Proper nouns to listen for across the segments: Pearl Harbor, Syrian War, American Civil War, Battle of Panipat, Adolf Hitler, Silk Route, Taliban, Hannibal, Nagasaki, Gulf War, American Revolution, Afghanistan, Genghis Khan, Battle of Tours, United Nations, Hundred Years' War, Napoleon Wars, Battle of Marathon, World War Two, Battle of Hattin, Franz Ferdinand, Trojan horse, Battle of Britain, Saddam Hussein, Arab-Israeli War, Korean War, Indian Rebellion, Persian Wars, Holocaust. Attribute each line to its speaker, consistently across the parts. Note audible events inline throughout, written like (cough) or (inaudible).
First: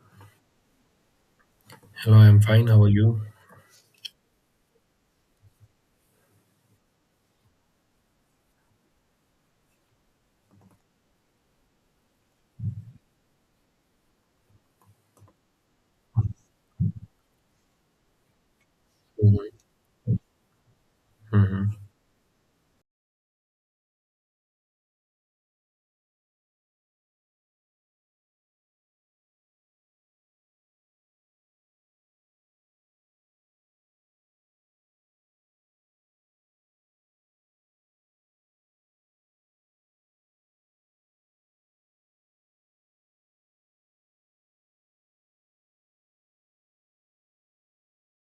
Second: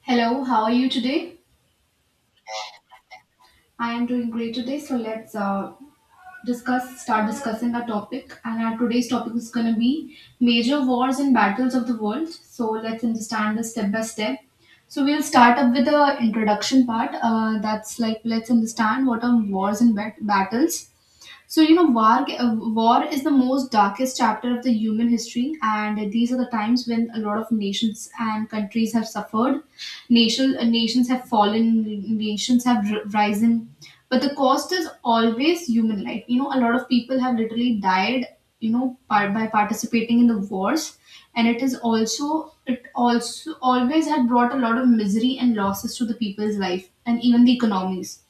Speaker 1: Hello, how are you today?
Speaker 2: Hello, I'm fine. How are you?
Speaker 1: I am doing great today, so let's discussing our topic, and our today's topic is going to be major wars and battles of the world. So let's understand this step by step. So we'll start up with the introduction part. That's like, let's understand what are wars and battles. So
Speaker 2: Hmm.
Speaker 1: war is the most darkest chapter of the human history, and these are the times when a lot of nations and countries have suffered. Nations have fallen, nations have risen, but the cost is always human life. You know, a lot of people have literally died, by participating in the wars. And it also always had brought a lot of misery and losses to the people's life and even the economies.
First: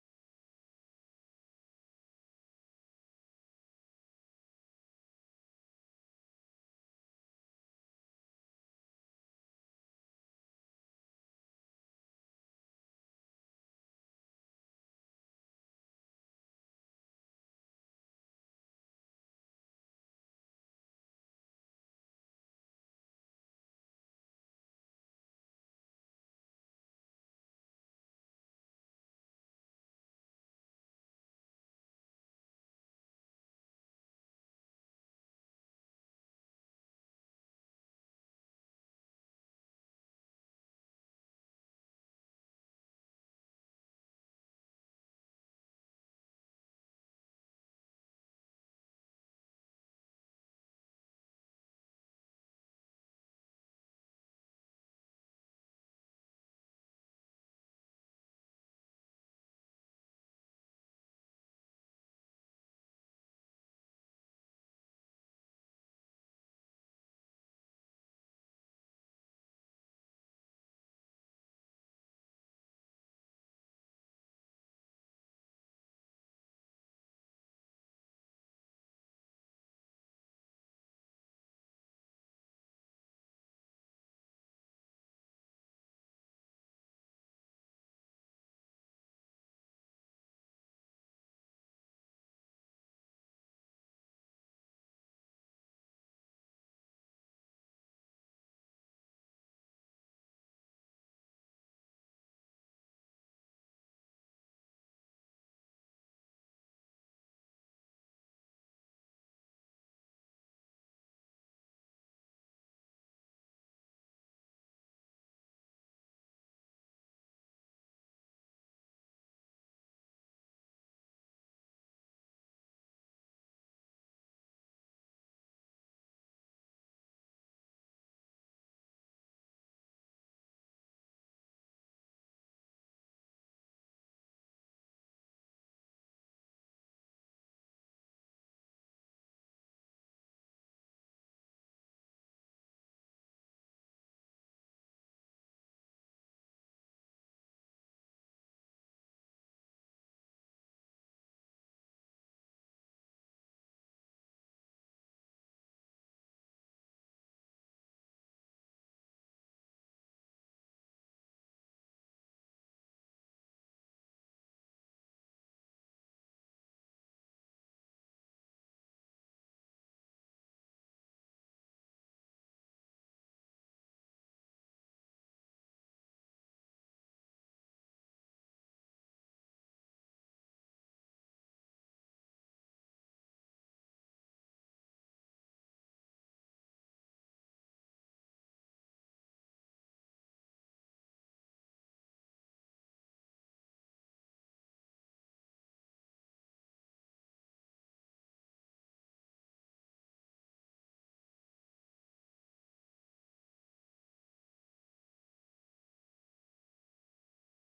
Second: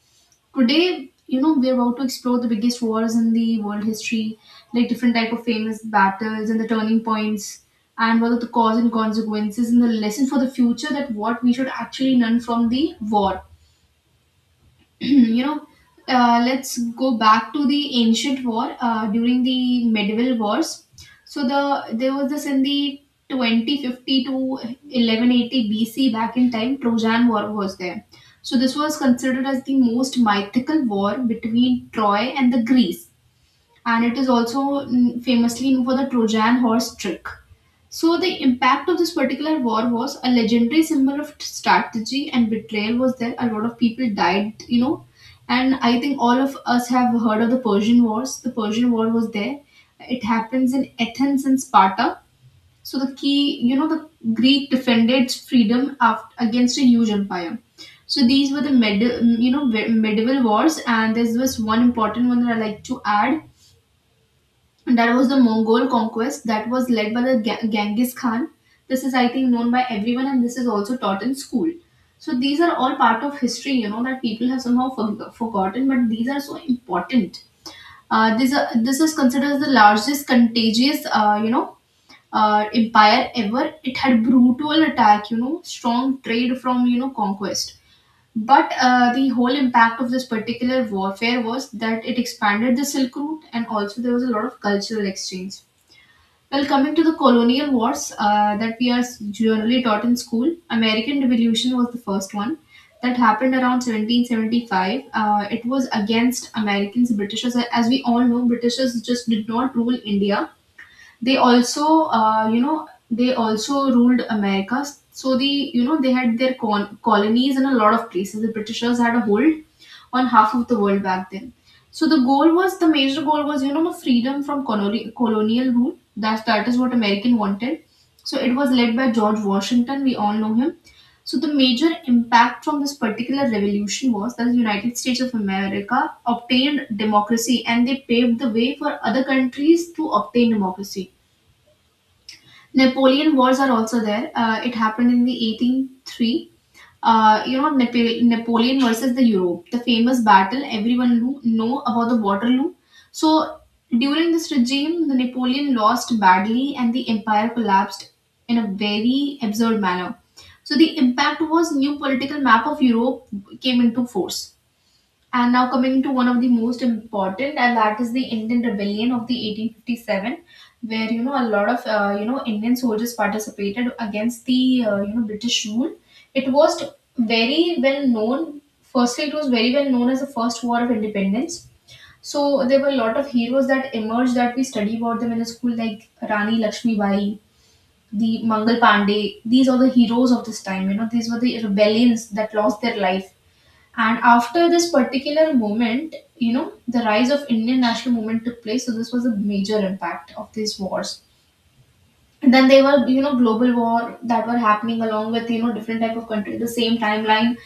Speaker 1: Today, we're about to explore the biggest wars in the world history, like different type of famous battles and the turning points, and what are the cause and consequences and the lesson for the future, that what we should actually learn from the war. (clears throat) you know, let's go back to the ancient war during the medieval wars. So there was this: in the 2050 to 1180 BC, back in time, Trojan War was there. So this was considered as the most mythical war between Troy and the Greece, and it is also famously known for the Trojan horse trick. So the impact of this particular war was a legendary symbol of strategy and betrayal was there. A lot of people died. And I think all of us have heard of the Persian Wars. The Persian War was there. It happens in Athens and Sparta. So the key, you know, the Greek defended its freedom against a huge empire. So these were the medieval wars, and there's this one important one that I like to add, that was the Mongol conquest that was led by the Genghis Khan. This is, I think, known by everyone, and this is also taught in school. So these are all part of history, that people have somehow forgotten, but these are so important. This is considered as the largest contagious, empire ever. It had brutal attack, strong trade from conquest. But the whole impact of this particular warfare was that it expanded the Silk Route, and also there was a lot of cultural exchange. Well, coming to the colonial wars that we are generally taught in school, American Revolution was the first one that happened around 1775. It was against Americans, Britishers. As we all know, Britishers just did not rule India. They also ruled America. So they had their colonies in a lot of places. The Britishers had a hold on half of the world back then. So the major goal was freedom from colonial rule. That is what American wanted. So it was led by George Washington. We all know him. So the major impact from this particular revolution was that the United States of America obtained democracy, and they paved the way for other countries to obtain democracy. Napoleon Wars are also there. It happened in the 1803. uh, you know Nap- Napoleon versus the Europe, the famous battle everyone know about: the Waterloo. So during this regime, the Napoleon lost badly, and the empire collapsed in a very absurd manner. So the impact was new political map of Europe came into force. And now coming to one of the most important, and that is the Indian Rebellion of the 1857, where a lot of Indian soldiers participated against the British rule. It was very well known. Firstly, it was very well known as the first war of independence. So there were a lot of heroes that emerged that we study about them in the school, like Rani Lakshmibai, the Mangal Pandey. These are the heroes of this time. These were the rebellions that lost their life, and after this particular moment, the rise of Indian national movement took place. So this was a major impact of these wars. And then they were, global war that were happening along with, different type of country, the same timeline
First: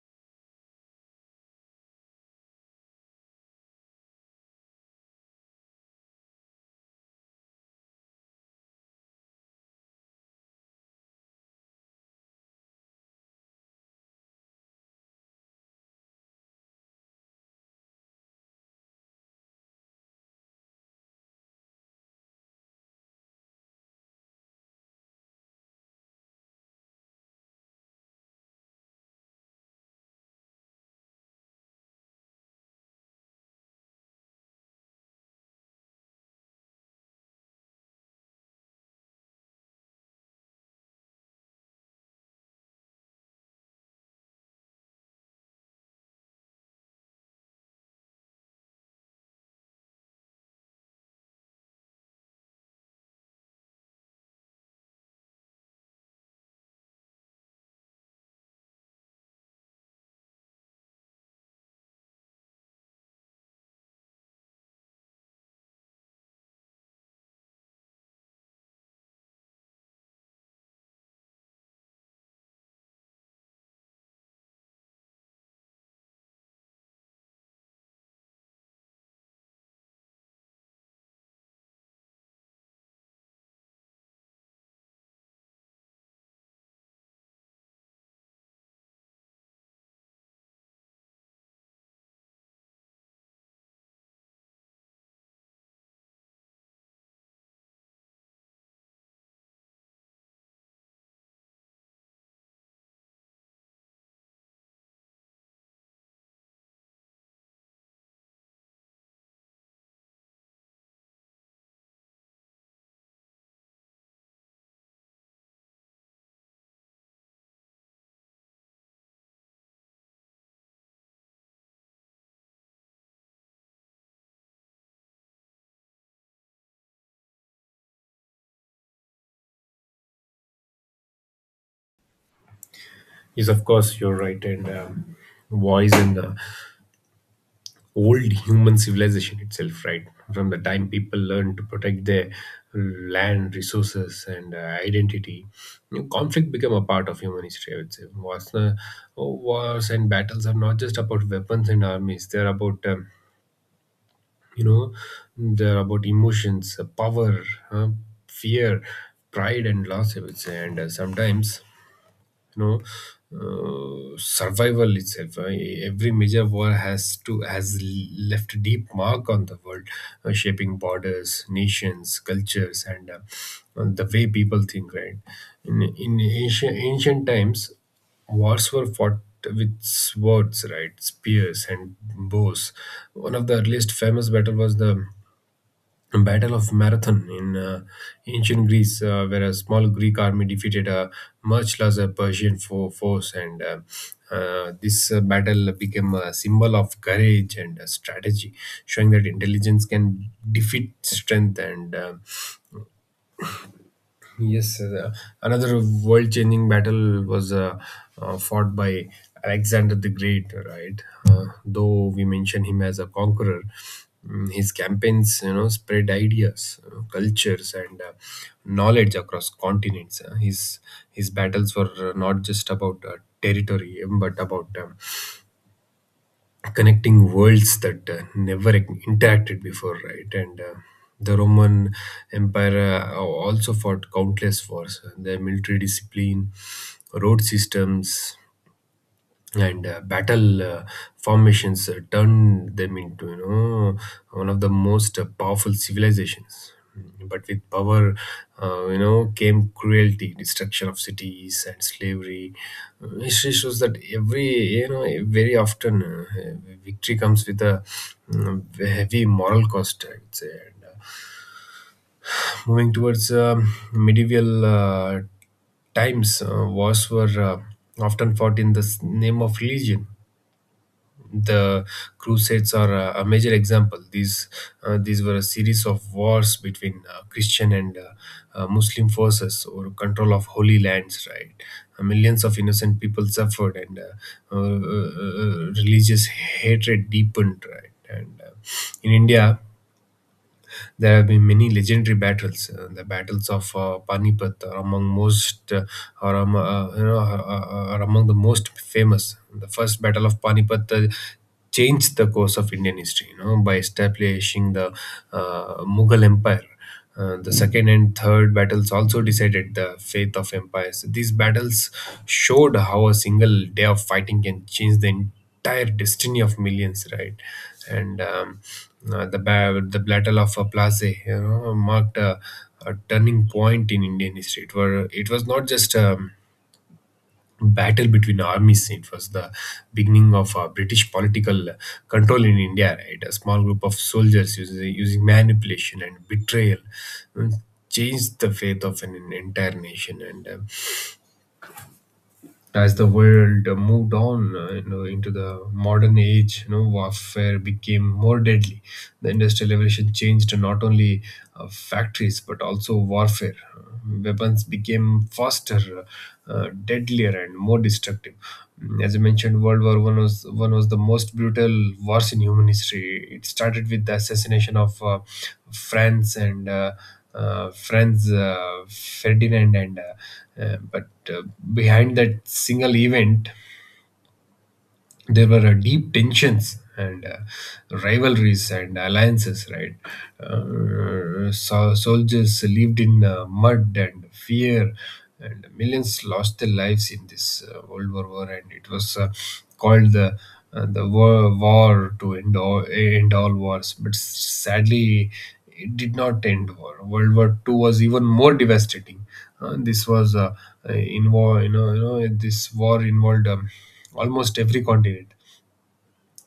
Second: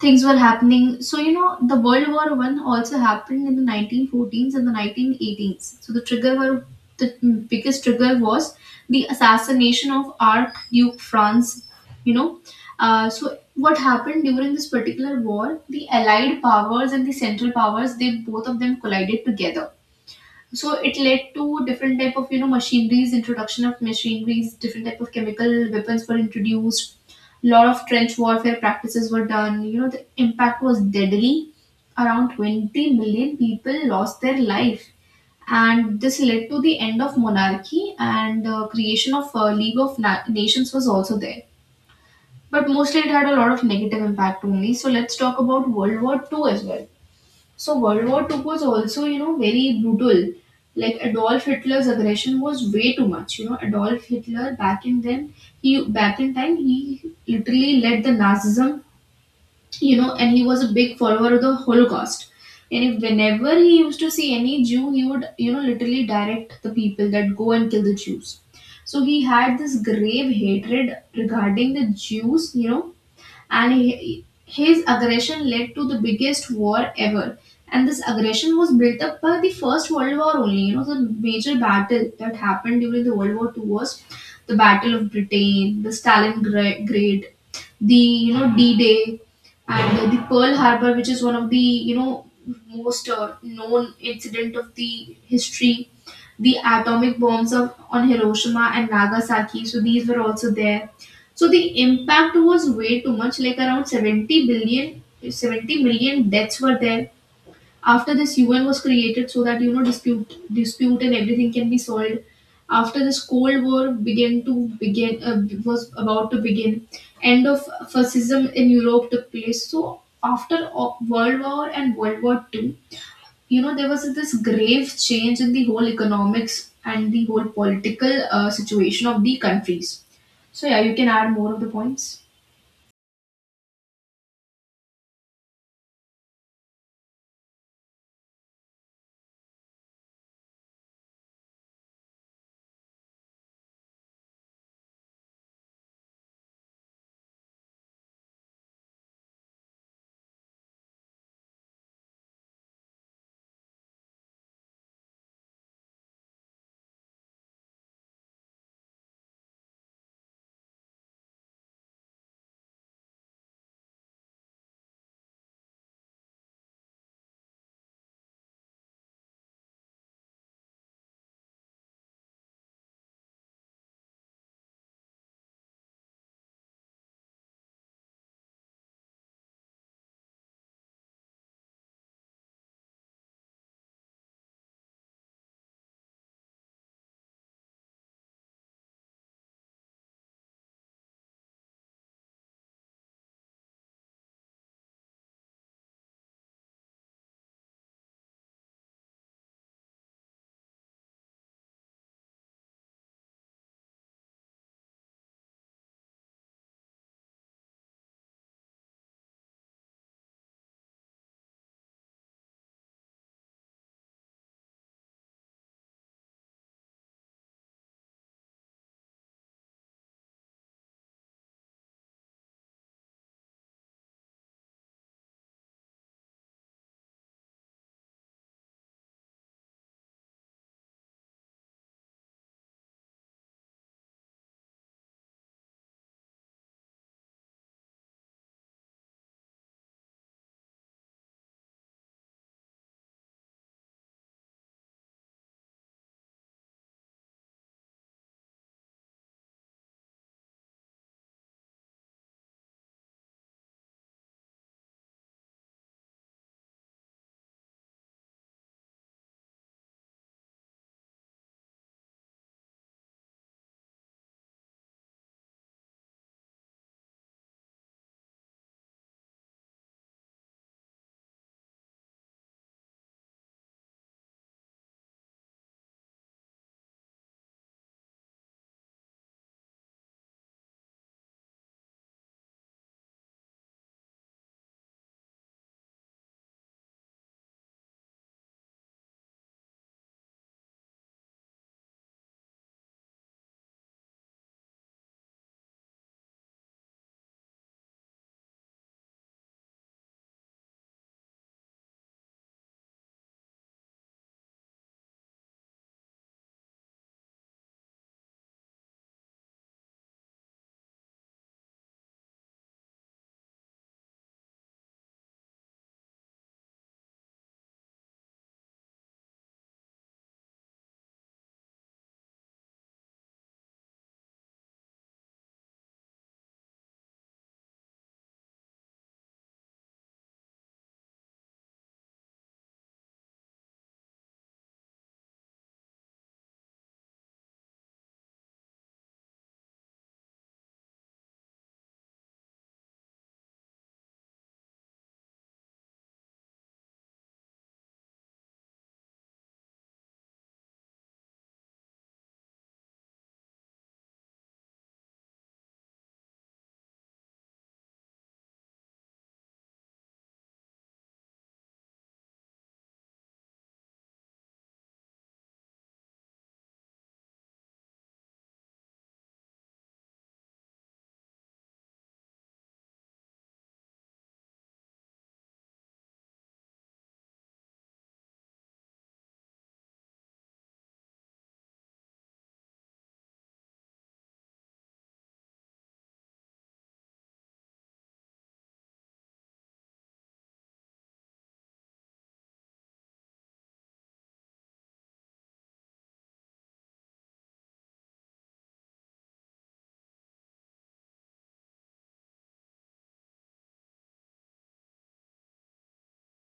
Speaker 1: things were happening. So the World War One also happened in the 1914s and the 1918s. So the biggest trigger was the assassination of Archduke Franz. You know, so what happened during this particular war? The Allied powers and the Central powers, they both of them collided together, so it led to different type of machineries introduction of machineries, different type of chemical weapons were introduced, lot of trench warfare practices were done. The impact was deadly, around 20 million people lost their life, and this led to the end of monarchy and creation of League of Nations was also there. But mostly it had a lot of negative impact only. So let's talk about World War Two as well. So World War Two was also, very brutal. Like Adolf Hitler's aggression was way too much. Adolf Hitler, back in time, he literally led the Nazism, and he was a big follower of the Holocaust. And if whenever he used to see any Jew, he would, literally direct the people that go and kill the Jews. So he had this grave hatred regarding the Jews, and his aggression led to the biggest war ever. And this aggression was built up by the First World War only. The major battle that happened during the World War Two was the Battle of Britain, the Stalingrad, the D-Day, and the Pearl Harbor, which is one of the most known incident of the history. The atomic bombs of on Hiroshima and Nagasaki, so these were also there. So the impact was way too much, like around 70 million deaths were there. After this, UN was created so that dispute and everything can be solved. After this, Cold War began to begin was about to begin. End of fascism in Europe took place. So after World War and World War Two, there was this grave change in the whole economics and the whole political situation of the countries. So yeah, you can add more of the points.
Speaker 2: Yes, of course, you're right. And voice in the old human civilization itself, right? From the time people learned to protect their land, resources, and identity, you know, conflict became a part of human history. I would say wars, wars and battles are not just about weapons and armies. They're about you know, they're about emotions, power, uh, fear, pride, and loss, I would say. And sometimes you know survival itself. Every major war has left a deep mark on the world, shaping borders, nations, cultures, and the way people think, right? In ancient times, wars were fought with swords, right, spears and bows. One of the earliest famous battle was the Battle of Marathon in ancient Greece, where a small Greek army defeated a much larger Persian force, and this battle became a symbol of courage and strategy, showing that intelligence can defeat strength. And Yes, another world-changing battle was fought by Alexander the Great, right? Though we mention him as a conqueror, his campaigns, you know, spread ideas, cultures, and knowledge across continents. His battles were not just about territory, but about connecting worlds that never interacted before, right? And The Roman Empire also fought countless wars. Their military discipline, road systems, and battle formations turned them into, you know, one of the most powerful civilizations. But with power came cruelty, destruction of cities, and slavery. History shows that every, you know very often victory comes with a mm, heavy moral cost, I would say. Moving towards medieval times, wars were often fought in the name of religion. The Crusades are a major example. These were a series of wars between Christian and Muslim forces over control of holy lands, right. Millions of innocent people suffered, and religious hatred deepened, right. and In India, there have been many legendary battles. The battles of Panipat are among most, or you know, are among the most famous. The first battle of Panipat changed the course of Indian history, you know, by establishing the Mughal Empire. The second and third battles also decided the fate of empires. These battles showed how a single day of fighting can change the entire destiny of millions, right? And um, the Battle of Plassey, you know, marked a turning point in Indian history. It was not just battle between armies. It was the beginning of British political control in India, right? A small group of soldiers using manipulation and betrayal uh, changed the fate of an entire nation. And As the world moved on you know, into the modern age, you know, warfare became more deadly. The Industrial Revolution changed not only factories but also warfare. Weapons became faster, deadlier, and more destructive. As I mentioned, World War One was the most brutal wars in human history. It started with the assassination of France and Franz Ferdinand, and but behind that single event there were deep tensions and rivalries and alliances, right. Soldiers lived in mud and fear, and millions lost their lives in this world war, and it was called the war to end all wars. But sadly, it did not end war. World War 2 was even more devastating. Uh, this was involved, you know, This war involved almost every continent.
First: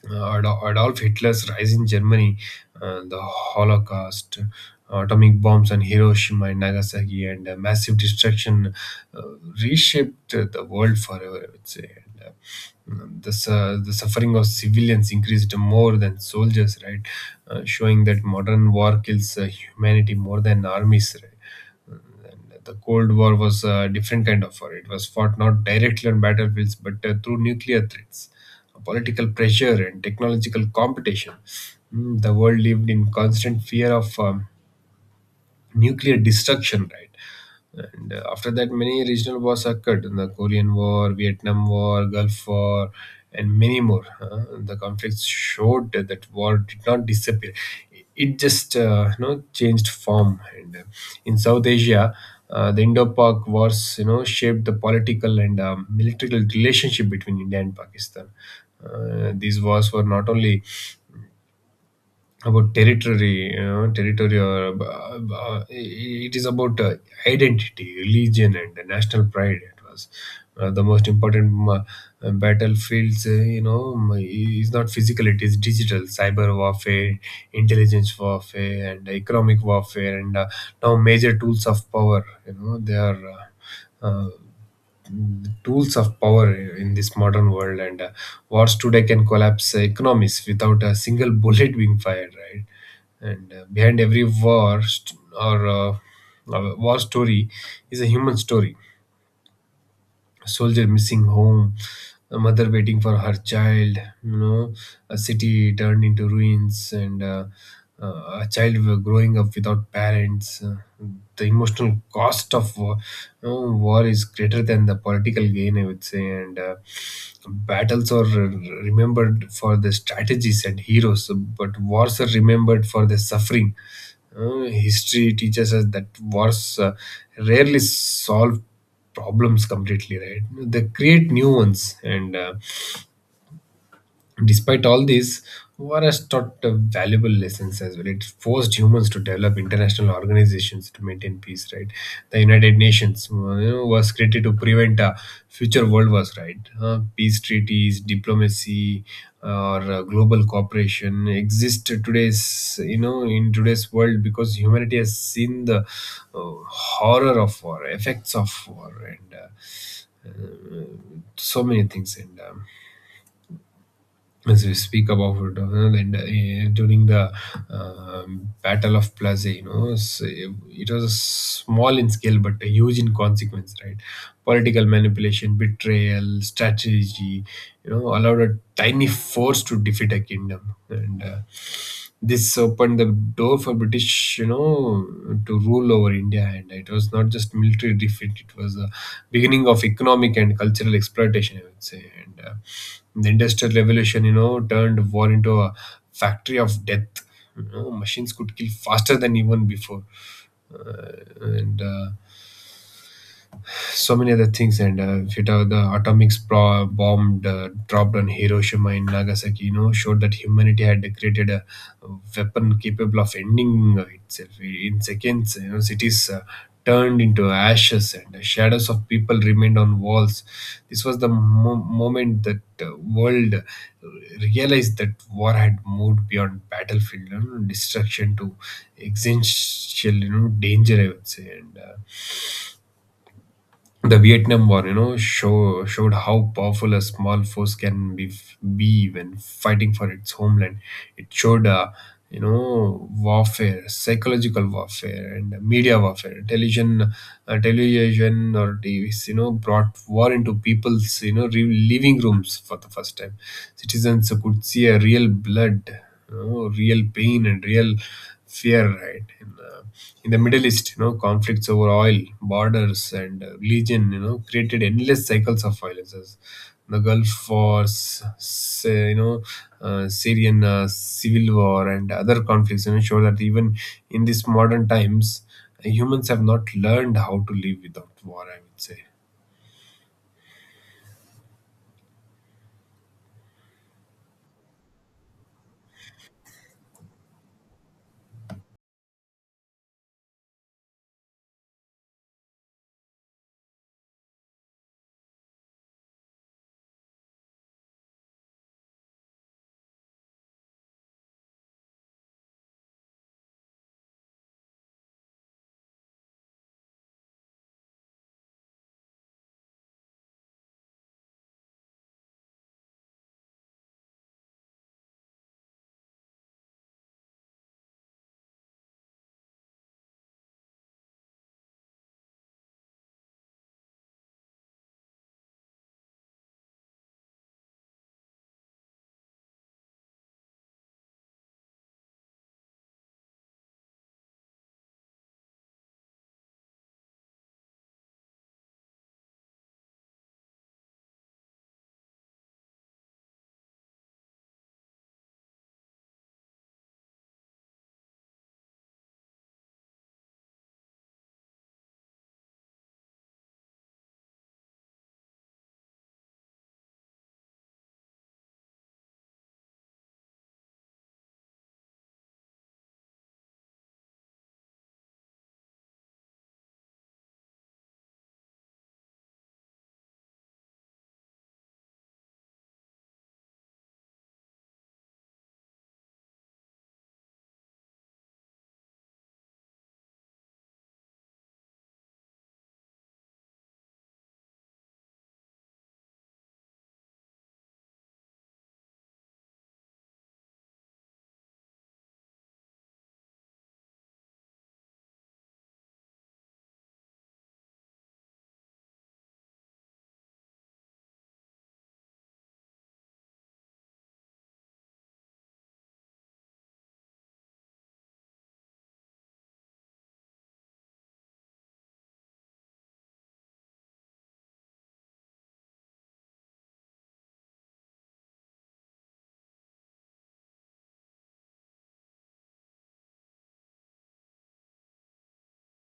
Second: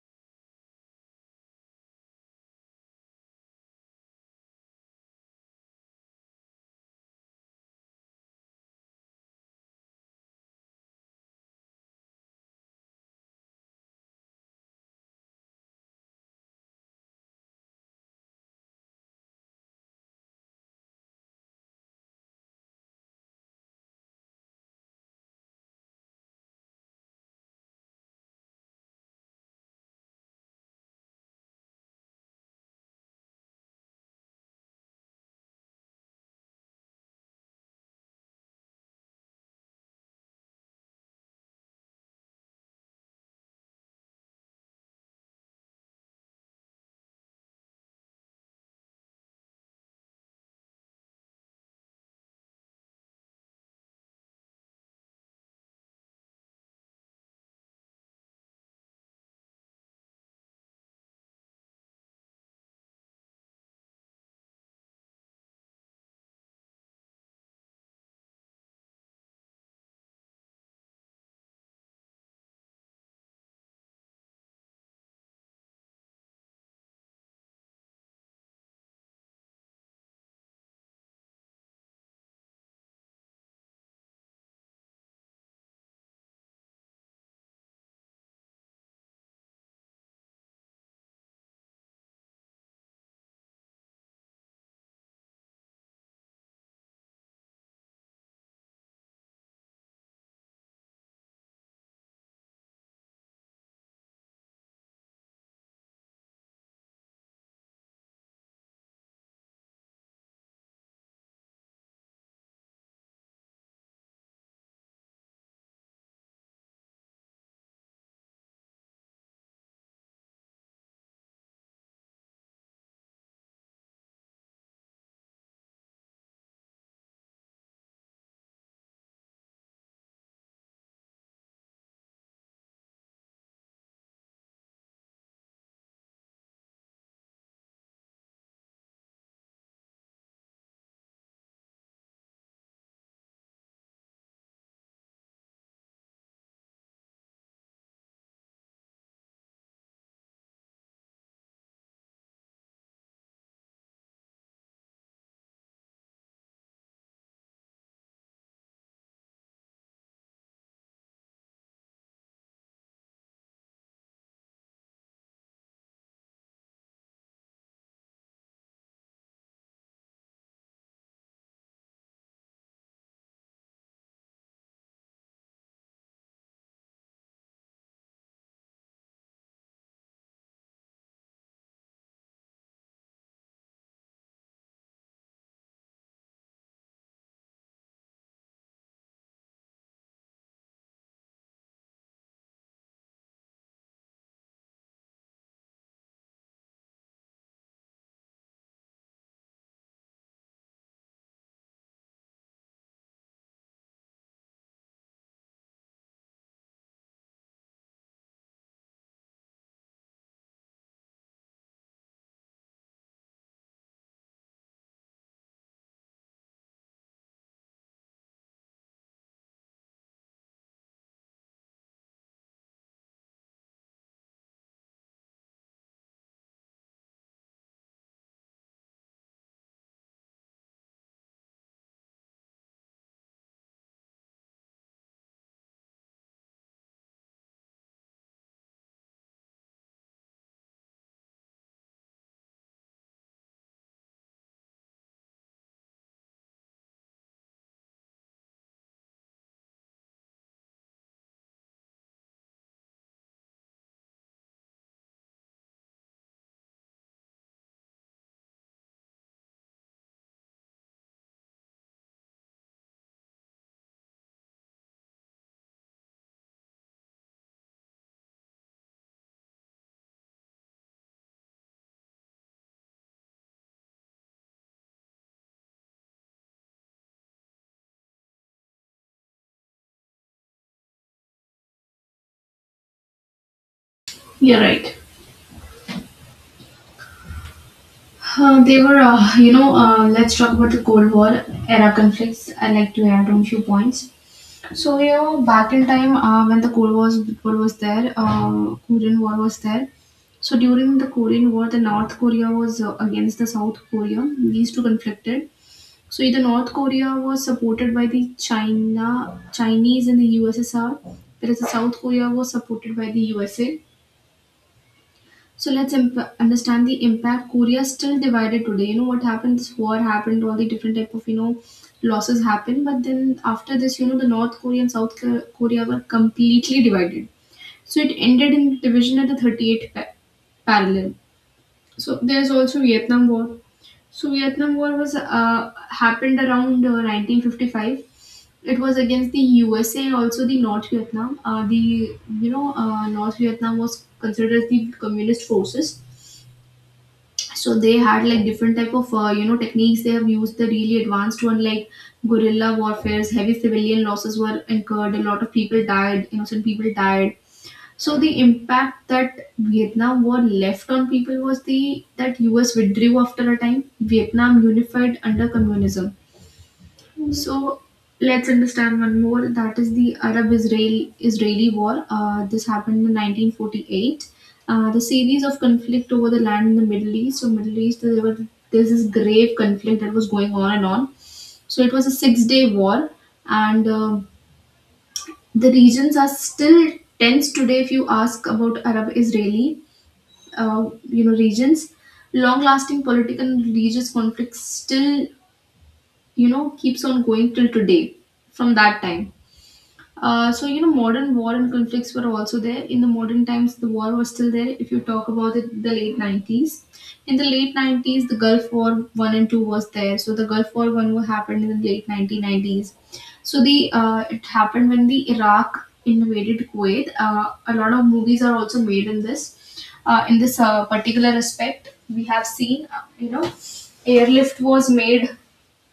Speaker 2: Adolf Hitler's rise in Germany, the Holocaust, atomic bombs on Hiroshima and Nagasaki, and massive destruction uh, reshaped the world forever, I would say. The suffering of civilians increased more than soldiers, right? Showing that modern war kills humanity more than armies, right. The Cold War was a different kind of war. It was fought not directly on battlefields but through nuclear threats, political pressure, and technological competition. The world lived in constant fear of nuclear destruction, right. And After that, many regional wars occurred: the Korean War, Vietnam War, Gulf War, and many more. The conflicts showed that war did not disappear. It just changed form. And In South Asia, the Indo-Pak wars, you know, shaped the political and military relationship between India and Pakistan. These wars were not only about territory, you know, territory or it is about identity, religion, and national pride. It was the most important battlefields. Is not physical; it is digital. Cyber warfare, intelligence warfare, and economic warfare, and now major tools of power, you know, they are. Uh, uh, Tools of power in this modern world. And Wars today can collapse economies without a single (laughs) bullet being fired, right. and Behind every war st- or war story is a human story: a soldier missing home, a mother waiting for her child, you know, a city turned into ruins, and a child growing up without parents. The emotional cost of war, war is greater than the political gain, I would say. And Battles are remembered for the strategies and heroes, but wars are remembered for the suffering. History teaches us that wars rarely solve problems completely, right? They create new ones. And Despite all this, ORS taught valuable lessons as well. It forced humans to develop international organizations to maintain peace, right. The United Nations you know, was created to prevent future world wars, right. Peace treaties, diplomacy, or global cooperation exist today's, you know, in today's world because humanity has seen the horror of war, effects of war, and so many things. And As we speak about it, you know, and during the Battle of Plaza, you know, it was small in scale but huge in consequence, right? Political manipulation, betrayal, strategy, you know, allowed a tiny force to defeat a kingdom, and this opened the door for British, you know, to rule over India, and it was not just military defeat; it was the beginning of economic and cultural exploitation, I would say. And. The Industrial Revolution, you know, turned war into a factory of death. You know, machines could kill faster than even before, uh, and so many other things. And If you talk, the atomic bomb dropped on Hiroshima and Nagasaki, you know, showed that humanity had created a weapon capable of ending itself in seconds. You know, cities turned into ashes and the shadows of people remained on walls. This was the moment that world realized that war had moved beyond battlefield, you know, destruction to existential, you know, danger, I would say. And The Vietnam War, you know, showed how powerful a small force can be when fighting for its homeland. It showed, warfare, psychological warfare, and media warfare. Television, or TVs, you know, brought war into people's living rooms for the first time. Citizens could see a real blood, you know, real pain and real fear, right? In the Middle East, you know, conflicts over oil, borders, and religion, you know, created endless cycles of violences. The Gulf Wars, Syrian civil war, and other conflicts, you know, show that even in these modern times, humans have not learned how to live without war, I would say.
Speaker 1: You're right. They were, you know, let's talk about the Cold War era conflicts. I like to add on a few points. So, back in time when the Cold War was there, Korean War was there. So, during the Korean War, the North Korea was against the South Korea. These two conflicted. So, the North Korea was supported by the Chinese and the USSR, whereas the South Korea was supported by the USA. So let's understand the impact. Korea is still divided today. You know what happened? This war happened. All the different type of losses happened. But then after this, the North Korea and South Korea were completely divided. So it ended in division at the 38th parallel. So there's also Vietnam War. So Vietnam War was happened around 1955. It was against the USA and also the North Vietnam. The you know North Vietnam was considered as the communist forces. So they had like different type of techniques they have used, the really advanced one, like guerrilla warfares. Heavy civilian losses were incurred, a lot of people died, innocent people died. So the impact that Vietnam war left on people was the that US withdrew after a time, Vietnam unified under communism. So let's understand one more. That is the Arab-Israeli-Israeli War. This happened in 1948. The series of conflict over the land in the Middle East. So Middle East, there's this grave conflict that was going on and on. So it was a Six-Day War, and the regions are still tense today. If you ask about Arab-Israeli, regions, long-lasting political and religious conflicts still keeps on going till today from that time. So modern war and conflicts were also there in the modern times. The war was still there. If you talk about it, in the late nineties, the Gulf War one and two was there. So the Gulf War one was happened in the late 1990s. So the It happened when the Iraq invaded Kuwait. A lot of movies are also made in this. In this particular aspect, we have seen, airlift was made,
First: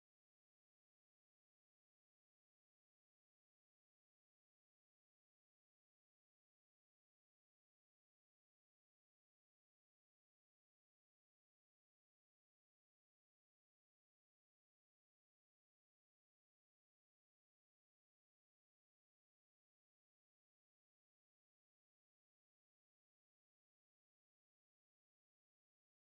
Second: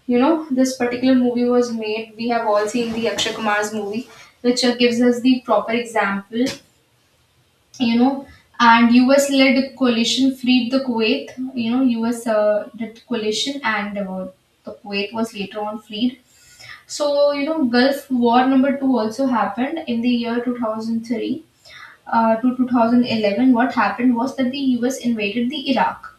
Speaker 1: this particular movie was made. We have all seen the Akshay Kumar's movie, which gives us the proper example. You know, and US led coalition freed the Kuwait. US did coalition and the Kuwait was later on freed. Gulf War number two also happened in the year 2003 to 2011. What happened was that the US invaded the Iraq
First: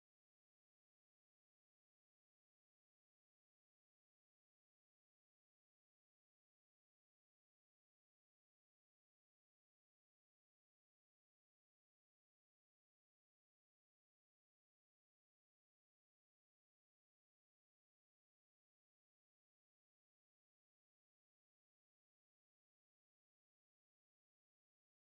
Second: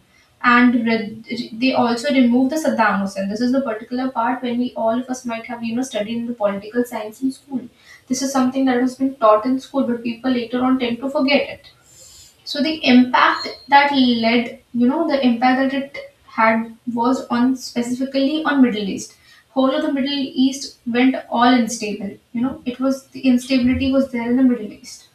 Speaker 1: and they also removed the Saddam Hussein. This is the particular part when we all of us might have studied in the political science in school. This is something that has been taught in school, but people later on tend to forget it. So the impact that it had was on specifically on Middle East. Whole of the Middle East went all unstable. You know, it was the instability was there in the Middle East,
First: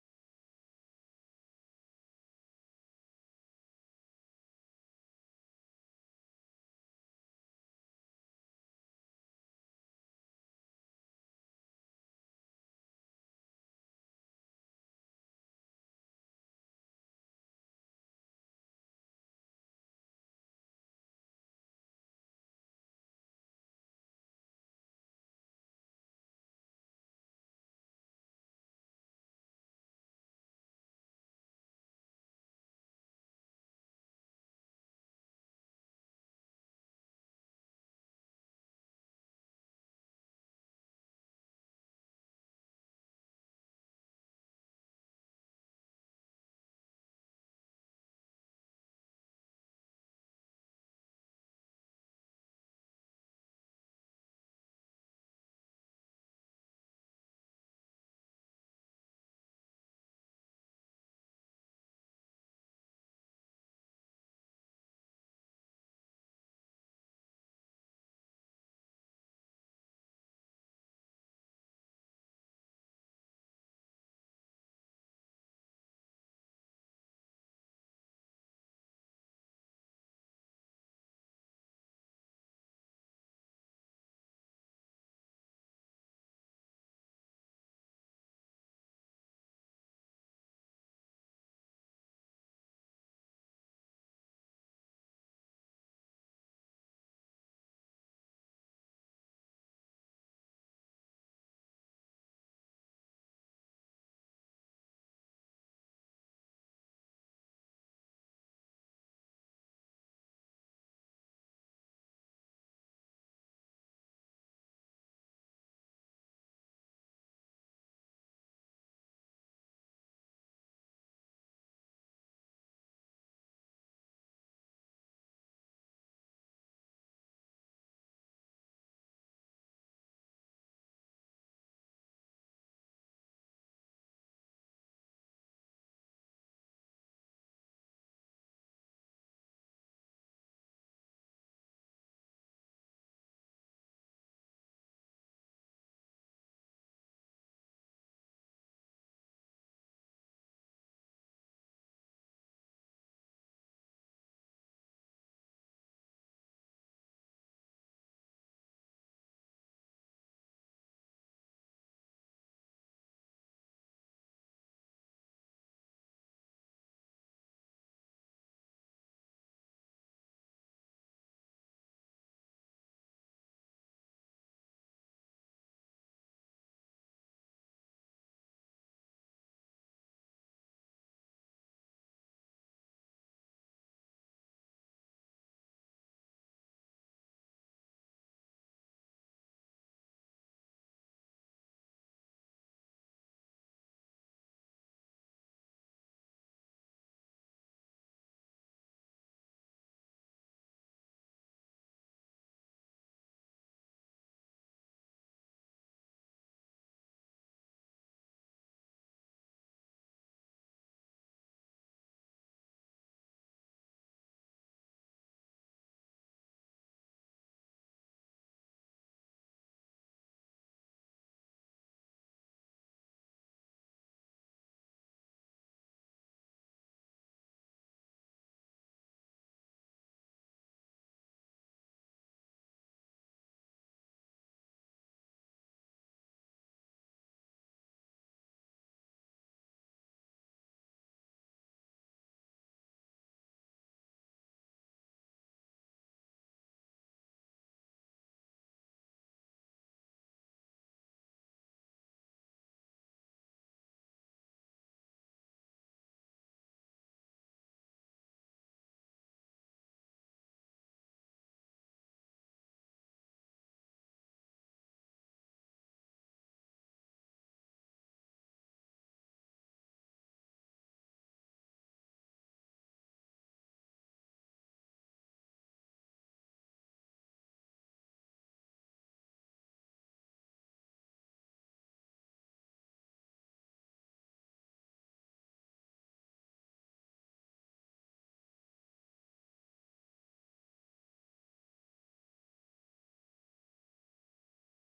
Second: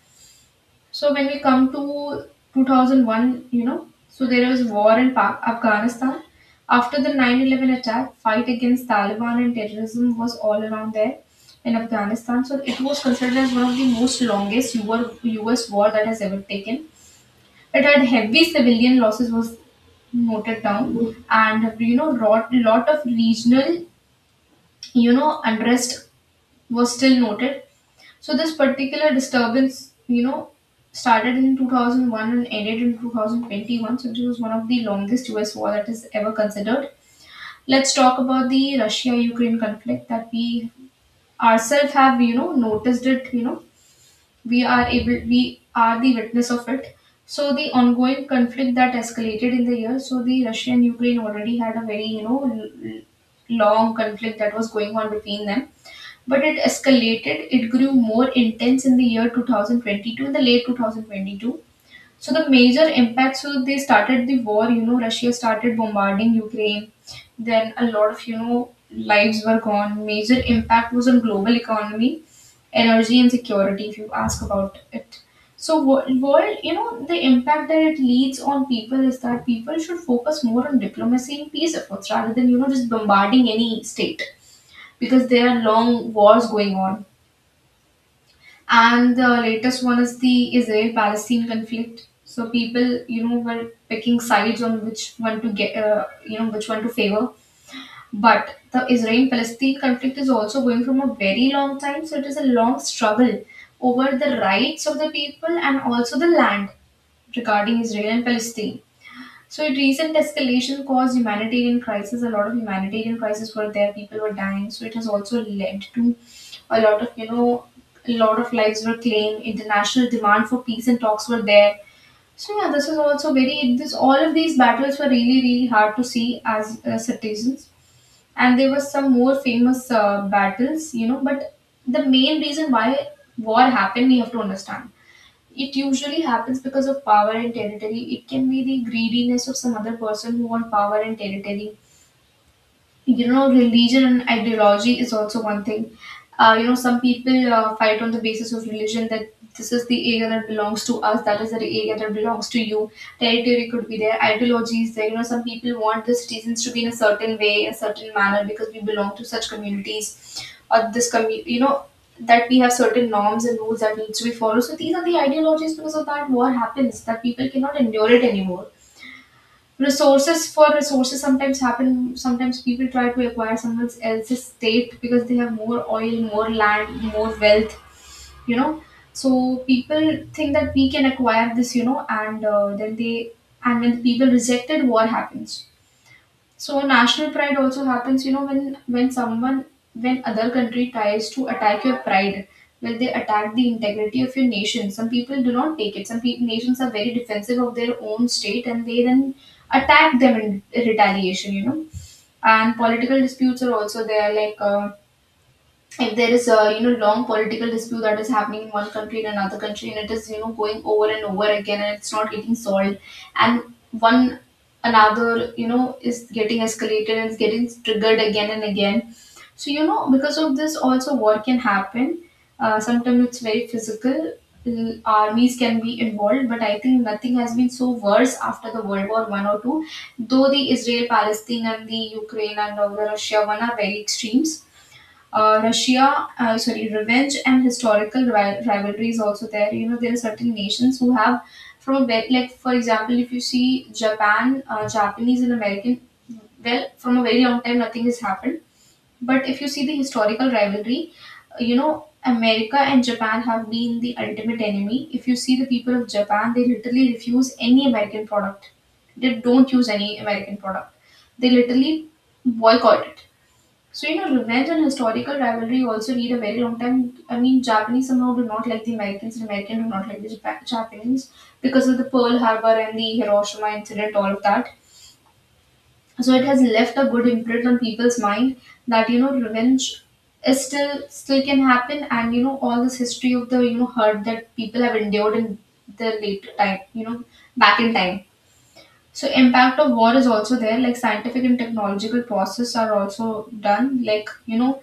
Speaker 1: so when we come to 2001, you know, so there was war in Afghanistan. After the 9/11 attack, fight against Taliban and terrorism was all around there in Afghanistan. So it was considered as one of the most longest US war that has ever taken. It had heavy civilian losses was noted down, and you know lot of regional unrest was still noted. So this particular disturbance, you know, started in 2001 and ended in 2021. So it was one of the longest US war that is ever considered. Let's talk about the Russia-Ukraine conflict that we ourselves have, you know, noticed it. We are the witness of it. So the ongoing conflict that escalated in the year, so the Russia and Ukraine already had a very, you know, long conflict that was going on between them, but it escalated. It grew more intense in the year 2022, in the late 2022. So the major impact, so they started the war, you know, Russia started bombarding Ukraine. Then a lot of, you know, lives were gone. Major impact was on global economy, energy and security, if you ask about it. So world, you know, the impact that it leads on people is that people should focus more on diplomacy and peace efforts rather than, you know, just bombarding any state, because there are long wars going on, and the latest one is the Israel Palestine conflict. So people, you know, were picking sides on which one to get, which one to favor. But the Israel Palestine conflict is also going from a very long time. So it is a long struggle over the rights of the people and also the land regarding Israel and Palestine. So, in recent escalation caused humanitarian crisis. A lot of humanitarian crises were there. People were dying. So, it has also led to a lot of, you know, a lot of lives were claimed. International demand for peace and talks were there. So, yeah, this is also very, this, all of these battles were really, really hard to see as citizens. And there were some more famous battles, you know, but the main reason why war happened, we have to understand. It usually happens because of power and territory. It can be the greediness of some other person who want power and territory. You know, religion and ideology is also one thing. Some people fight on the basis of religion that this is the area that belongs to us, that is the area that belongs to you. Territory could be there, ideology is there. You know, some people want the citizens to be in a certain way, in a certain manner, because we belong to such communities or this community. You know, that we have certain norms and rules that needs to be followed. So these are the ideologies because of that war happens, that people cannot endure it anymore. Resources, for resources sometimes happen. Sometimes people try to acquire someone else's state because they have more oil, more land, more wealth, you know. So people think that we can acquire this, you know, and then they, and when the people rejected what happens. So national pride also happens, you know, when someone, when other country tries to attack your pride, well, they attack the integrity of your nation. Some people do not take it. Some nations are very defensive of their own state, and they then attack them in retaliation. You know, and political disputes are also there, like. If there is a you know long political dispute that is happening in one country, in another country, and it is you know going over and over again, and it's not getting solved, and one another you know is getting escalated and is getting triggered again and again. So you know, because of this also war can happen. Sometimes it's very physical. Armies can be involved, but I think nothing has been so worse after the World War one or two, though the Israel Palestine and the Ukraine and the Russia one are very extremes. Revenge and historical rivalry is also there. You know, there are certain nations who have from a very, like, for example, if you see Japan, Japanese and American, well, from a very long time, nothing has happened. But if you see the historical rivalry, you know, America and Japan have been the ultimate enemy. If you see the people of Japan, they literally refuse any American product. They don't use any American product. They literally boycott it. So you know, revenge and historical rivalry also need a very long time. I mean, Japanese somehow do not like the Americans, and Americans do not like the Japanese because of the Pearl Harbor and the Hiroshima incident, all of that. So it has left a good imprint on people's mind that you know, revenge is still can happen, and you know, all this history of the you know hurt that people have endured in the later time, you know, back in time. So impact of war is also there. Like scientific and technological process are also done. Like you know,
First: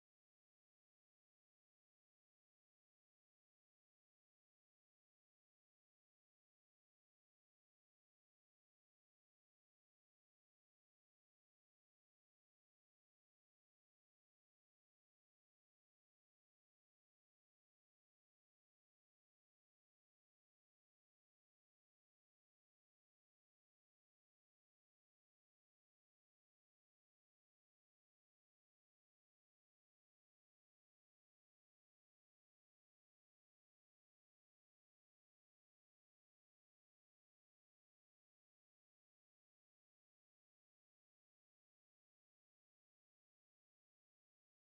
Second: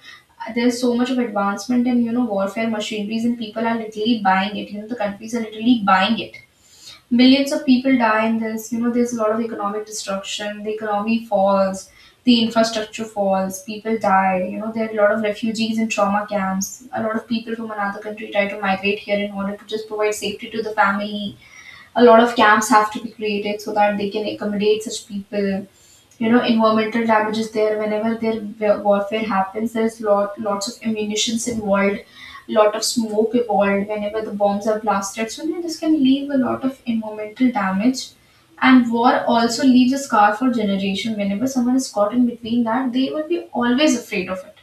Speaker 1: there's so much of advancement in you know warfare machineries, and people are literally buying it. You know, the countries are literally buying it. Millions of people die in this. You know, there's a lot of economic destruction. The economy falls. The infrastructure falls. People die. You know, there are a lot of refugees in trauma camps. A lot of people from another country try to migrate here in order to just provide safety to the family. A lot of camps have to be created so that they can accommodate such people. You know, environmental damage is there. Whenever there warfare happens, there's lots of ammunitions involved, lot of smoke involved whenever the bombs are blasted. So you know, this can leave a lot of environmental damage. And war also leaves a scar for generation. Whenever someone is caught in between, that they will be always afraid of it.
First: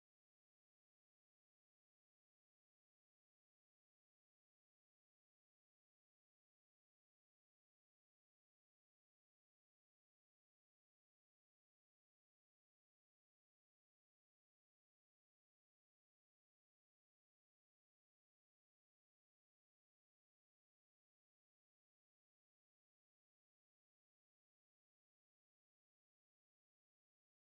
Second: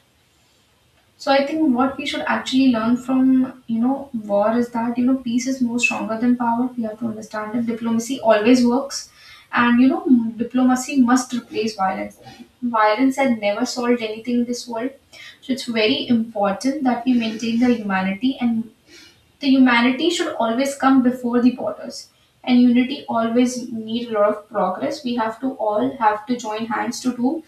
Speaker 1: So I think what we should actually learn from you know war is that you know peace is more stronger than power. We have to understand that diplomacy always works, and you know diplomacy must replace violence. Violence had never solved anything in this world, so it's very important that we maintain the humanity, and the humanity should always come before the borders. And unity always need a lot of progress. We have to all have to join hands to do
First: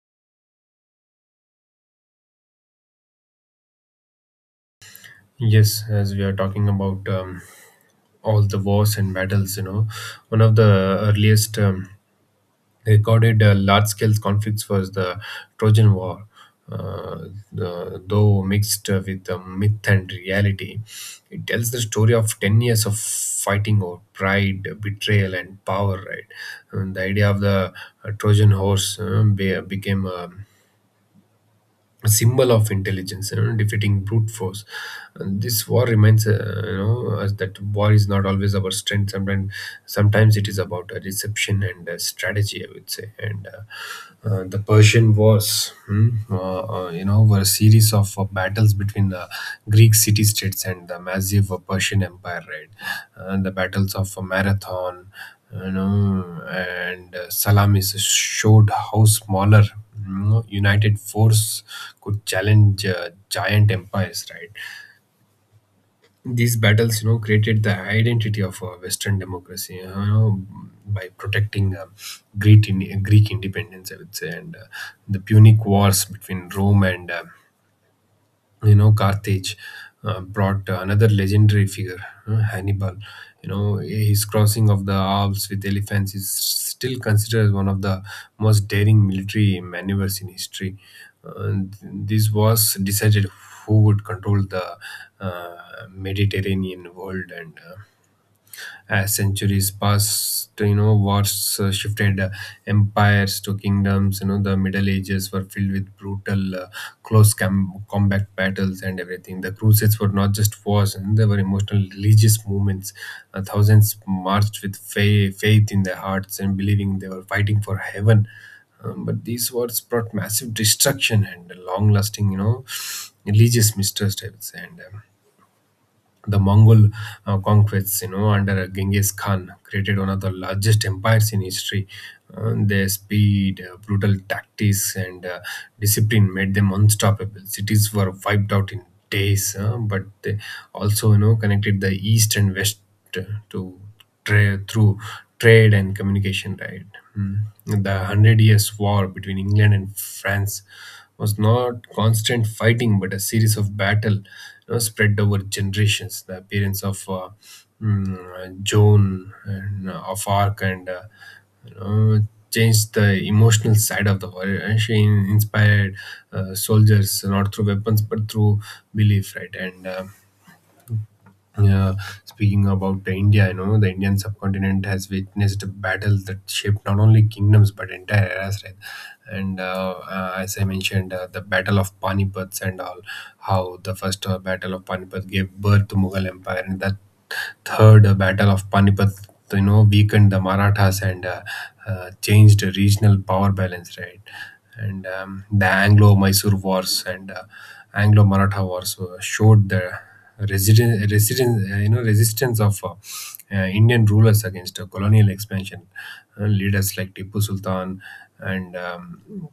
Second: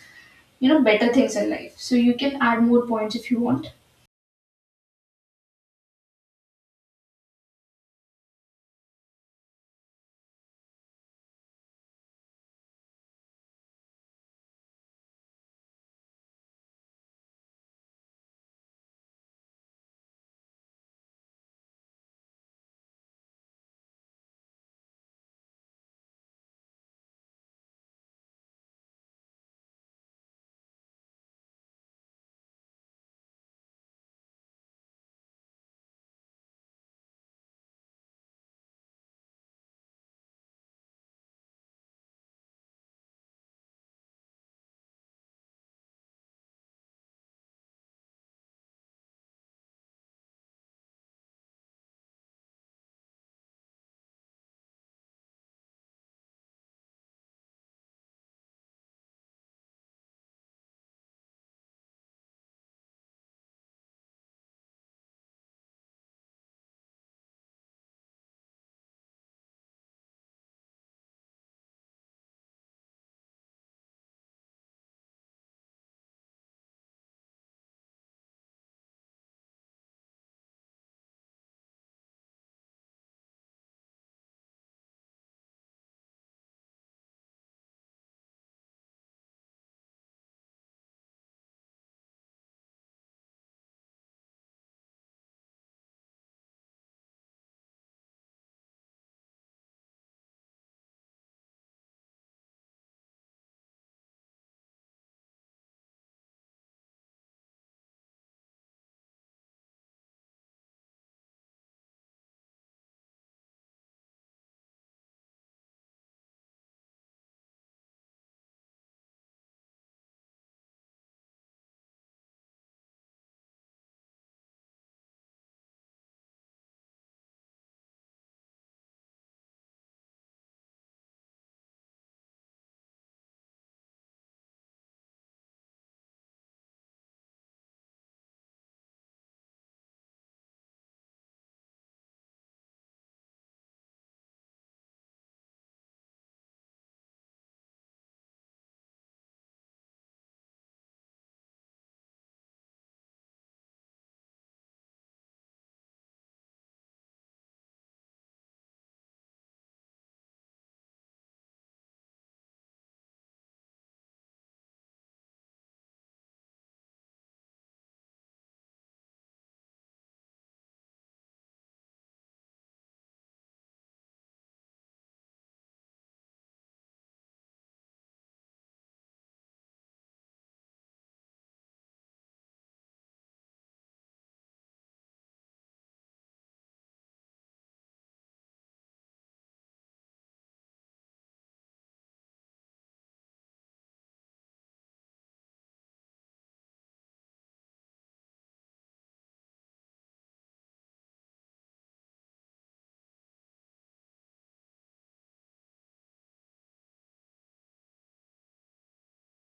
Speaker 1: you know better things in life. So you can add more points if you want.
Speaker 2: Yes, as we are talking about all the wars and battles, you know, one of the earliest they recorded large-scale conflicts for the Trojan War, uh, though mixed with the myth and reality. It tells the story of 10 years of fighting over pride, betrayal, and power, right? And the idea of the Trojan horse became a symbol of intelligence, you know, defeating brute force. And this war reminds us that war is not always about strength. Sometimes it is about deception and strategy, I would say. And The Persian Wars, were a series of battles between the Greek city-states and the massive Persian Empire, right? And the battles of Marathon, and Salamis showed how smaller, united force could challenge giant empires, right? These battles created the identity of Western democracy, by protecting Greek independence, I would say. And the Punic Wars between Rome and Carthage brought another legendary figure, Hannibal. His crossing of the Alps with elephants is still considered one of the most daring military maneuvers in history. And this was decided who would control the uh, Mediterranean world. And as centuries passed, wars shifted empires to kingdoms. The Middle Ages were filled with brutal close combat battles and everything. The Crusades were not just wars, and they were emotional religious movements. Thousands marched with faith in their hearts, and believing they were fighting for heaven. But these wars brought massive destruction and long lasting, religious mistrust, I would say. And the Mongol conquests, under Genghis Khan, created one of the largest empires in history. Their speed, brutal tactics, and discipline made them unstoppable. Cities were wiped out in days, but they also, connected the east and west uh, to through trade and communication, right? Mm. The Hundred Years' War between England and France was not constant fighting, but a series of battle, spread over generations. The appearance of Joan of Arc you know, changed the emotional side of the war. And she inspired soldiers not through weapons but through belief, right? And yeah, speaking about the India, the Indian subcontinent has witnessed battles that shaped not only kingdoms but entire eras, right? And as I mentioned, the Battle of Panipat and all, how the first Battle of Panipat gave birth to Mughal Empire, and that third Battle of Panipat, weakened the Marathas and changed the regional power balance, right? And the Anglo-Mysore Wars and Anglo-Maratha Wars showed the resistance of Indian rulers against colonial expansion. Leaders like Tipu Sultan, and um,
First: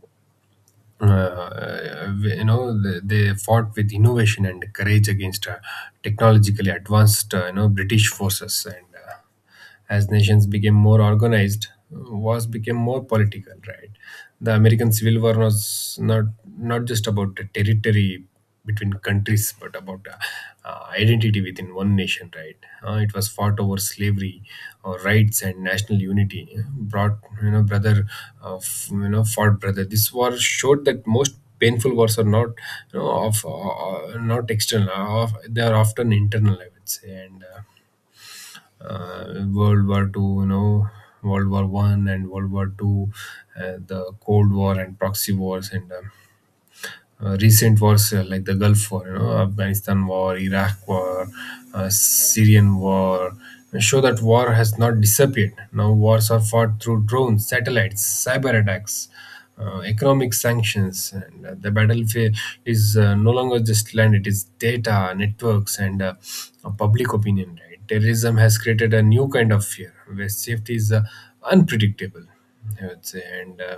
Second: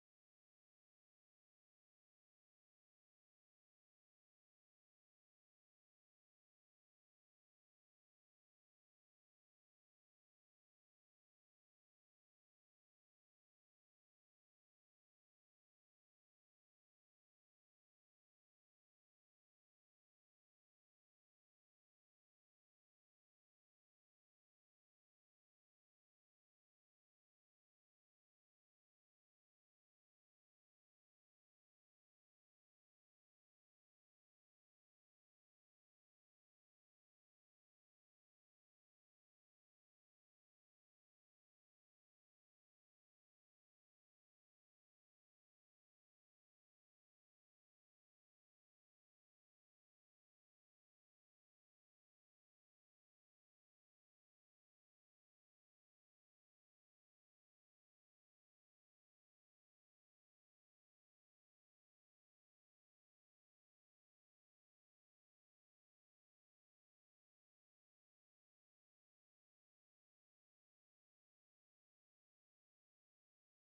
Speaker 2: uh, uh, you know they fought with innovation and courage against technologically advanced, British forces. And as nations became more organized, wars became more political, right? The American Civil War was not just about the territory between countries, but about identity within one nation, right? It was fought over slavery, rights, and national unity. Brought brother, fought brother. This war showed that most painful wars are not external; they are often internal, I would say. And World War II, World War I and World War II, the Cold War and proxy wars, and recent wars like the Gulf War, Afghanistan War, Iraq War, Syrian War, show that war has not disappeared. Now wars are fought through drones, satellites, cyber attacks, economic sanctions, and the battlefield is no longer just land; it is data, networks, and public opinion, right? Terrorism has created a new kind of fear where safety is unpredictable, I would say. And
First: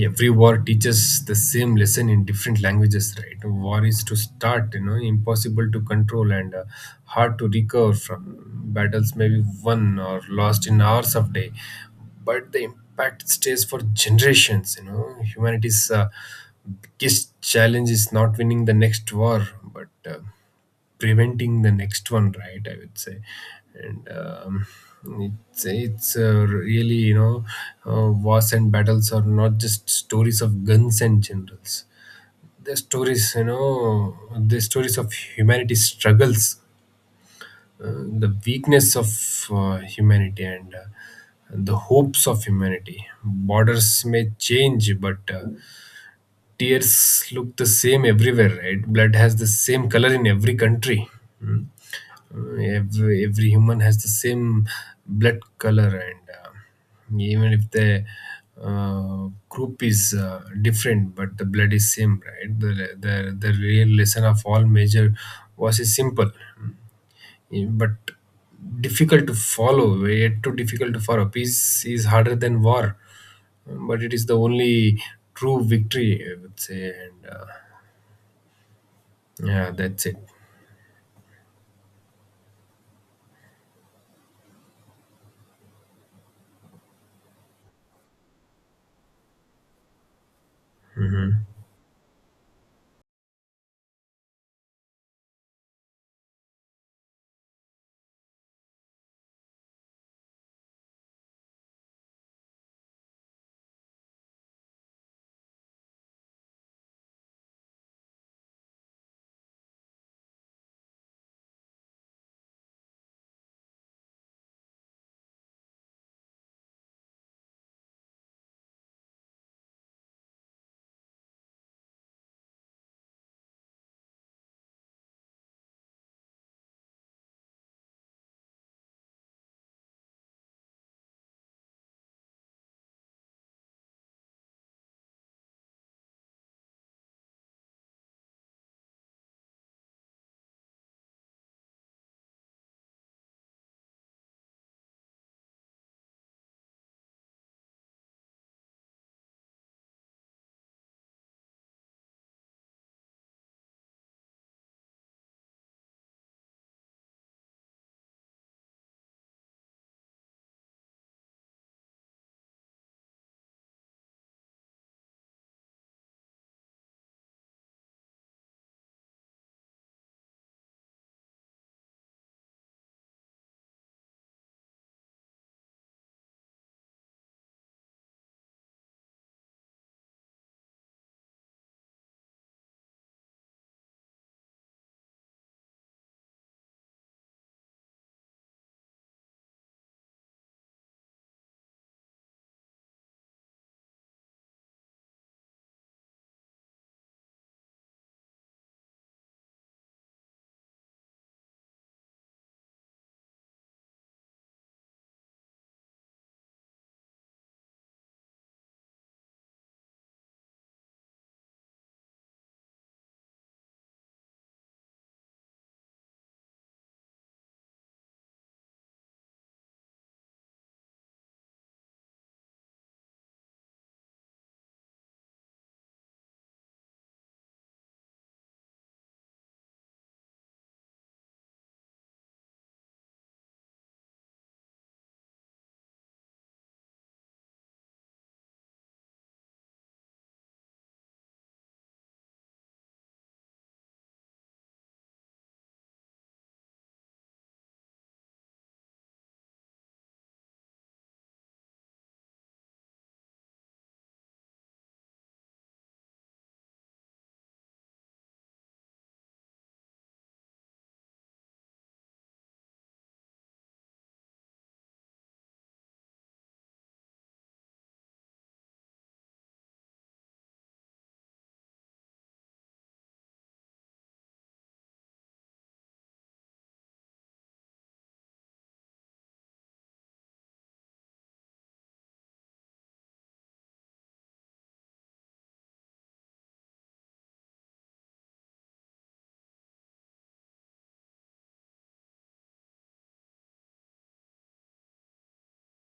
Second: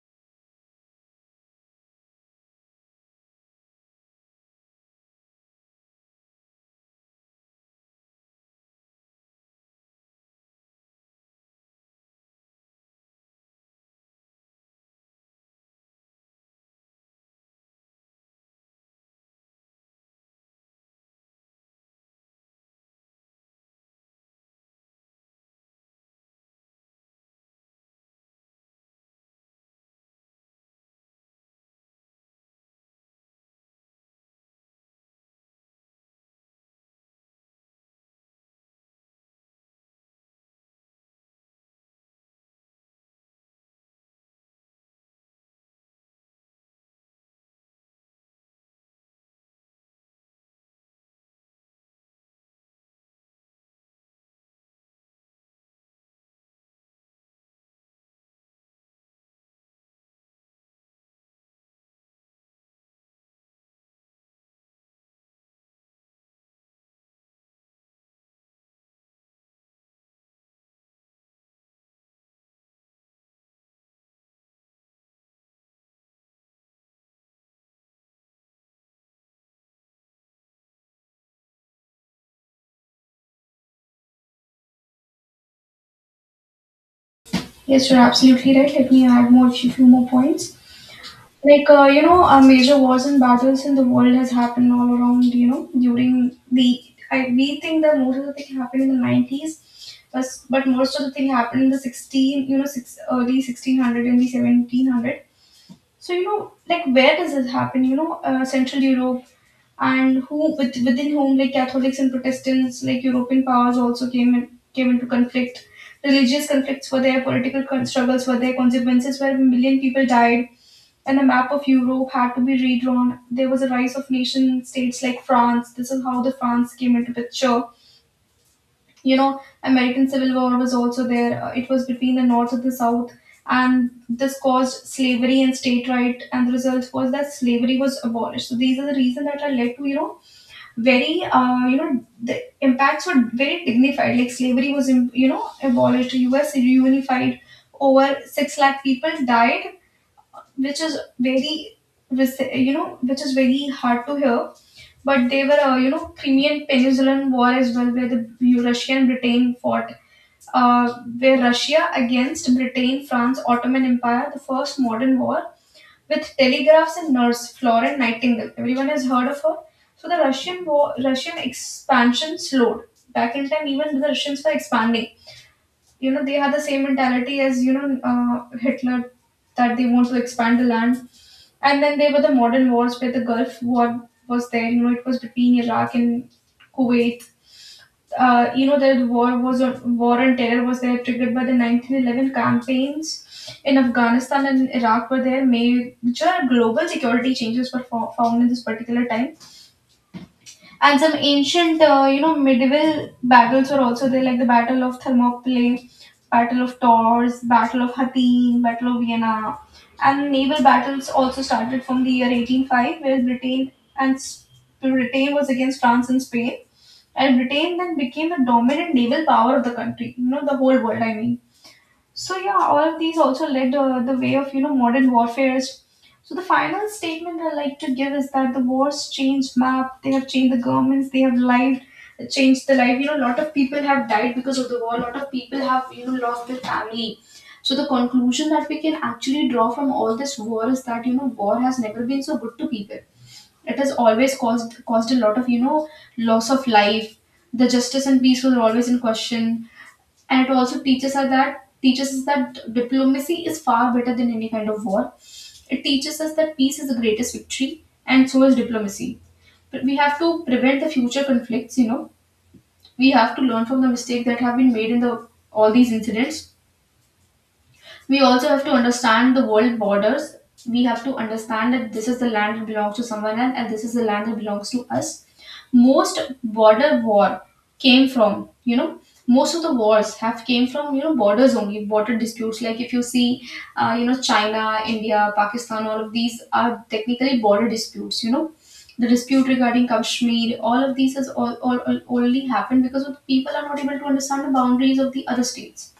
Speaker 2: every war teaches the same lesson in different languages, right? War is to start, impossible to control, and hard to recover from. Battles may be won or lost in hours of day, but the impact stays for generations. Humanity's biggest challenge is not winning the next war, but preventing the next one, right? I would say. And it's really, wars and battles are not just stories of guns and generals. They're stories, the stories of humanity's struggles, the weakness of humanity, and the hopes of humanity. Borders may change, but tears look the same everywhere, right? Blood has the same color in every country. Hmm. Every human has the same blood color. And even if the group is different, but the blood is same, right? The real lesson of all major was is simple, but difficult to follow, yet too difficult to follow. Peace is harder than war, but it is the only true victory, I would say. And yeah, that's it.
Speaker 1: Yes, you're absolutely right. Let me add few more points.
Speaker 2: Hmm.
Speaker 1: Like major wars and battles in the world has happened all around. You know, during we think that most of the thing happened in the 90s, but most of the thing happened in the sixteen. You know, six early 1600 and the 1700. So you know, like where does this happen? You know, Central Europe, and within whom, like Catholics and Protestants, like European powers, also came into conflict. Religious conflicts were there, political struggles were there, consequences where a million people died, and the map of Europe had to be redrawn. There was a rise of nation states like France. This is how the France came into picture. You know, American Civil War was also there. It was between the North and the South, and this caused slavery and state right, and the result was that slavery was abolished. So these are the reasons that are led to very the impacts were very dignified like abolished us reunified over 6 lakh people died which is very which is very hard to hear. But they were crimean peninsulan war as well where the russia and britain fought, uh, where russia against britain france ottoman empire, the first modern war with telegraphs and nurse Florence Nightingale. Everyone has heard of her. So the Russian war, Russian expansion slowed. Back in time, even the Russians were expanding. You know, they had the same mentality as Hitler, that they want to expand the land. And then there were the modern wars where the Gulf War was there. You know, it was between Iraq and Kuwait. You know, that war was a war on terror was there, triggered by the 1911 campaigns in Afghanistan and Iraq were there, major global security changes were found in this particular time. And some ancient medieval battles were also there, like the battle of Thermopylae, battle of Tours, battle of Hattin, battle of Vienna. And naval battles also started from the year 1805 where Britain and S- Britain was against France and Spain, and Britain then became the dominant naval power of the country, you know, the whole world, I mean. So, yeah, all of these also led the way of, you know, modern warfares. So, the final statement I like to give is that the wars changed map, they have changed the governments, they have lived, changed the life. You know, a lot of people have died because of the war, a lot of people have, you know, lost their family. So, the conclusion that we can actually draw from all this war is that, you know, war has never been so good to people. It has always caused a lot of, you know, loss of life. The justice and peace were always in question, and it also teaches us that diplomacy is far better than any kind of war. It teaches us that peace is the greatest victory, and so is diplomacy. But we have to prevent the future conflicts, you know, we have to learn from the mistake that have been made in the all these incidents. We also have to understand the world borders. We have to understand that this is the land that belongs to someone else and this is the land that belongs to us. Most border war came from, you know, Most of the wars have came from, you know, borders only, border disputes. Like if you see, you know, China, India, Pakistan, all of these are technically border disputes, you know. The dispute regarding Kashmir, all of these has all only happened because of the people are not able to understand the boundaries of the other states.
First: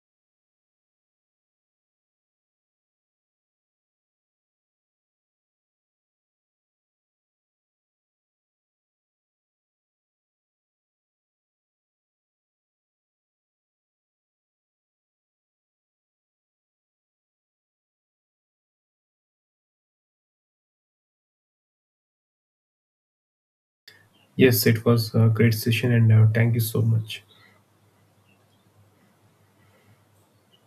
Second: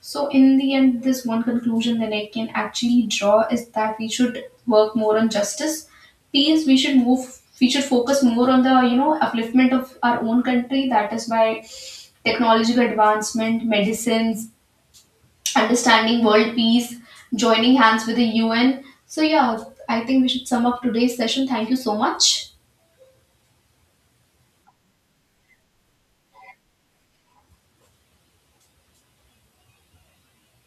Speaker 1: So, in the end, this one conclusion that I can actually draw is that we should work more on justice, peace. We should move. We should focus more on the, you know, upliftment of our own country. That is by technological advancement, medicines, understanding world peace, joining hands with the UN. So yeah, I think we should sum up today's session. Thank you so much.
Speaker 2: Yes, it was a great session, and thank you so much.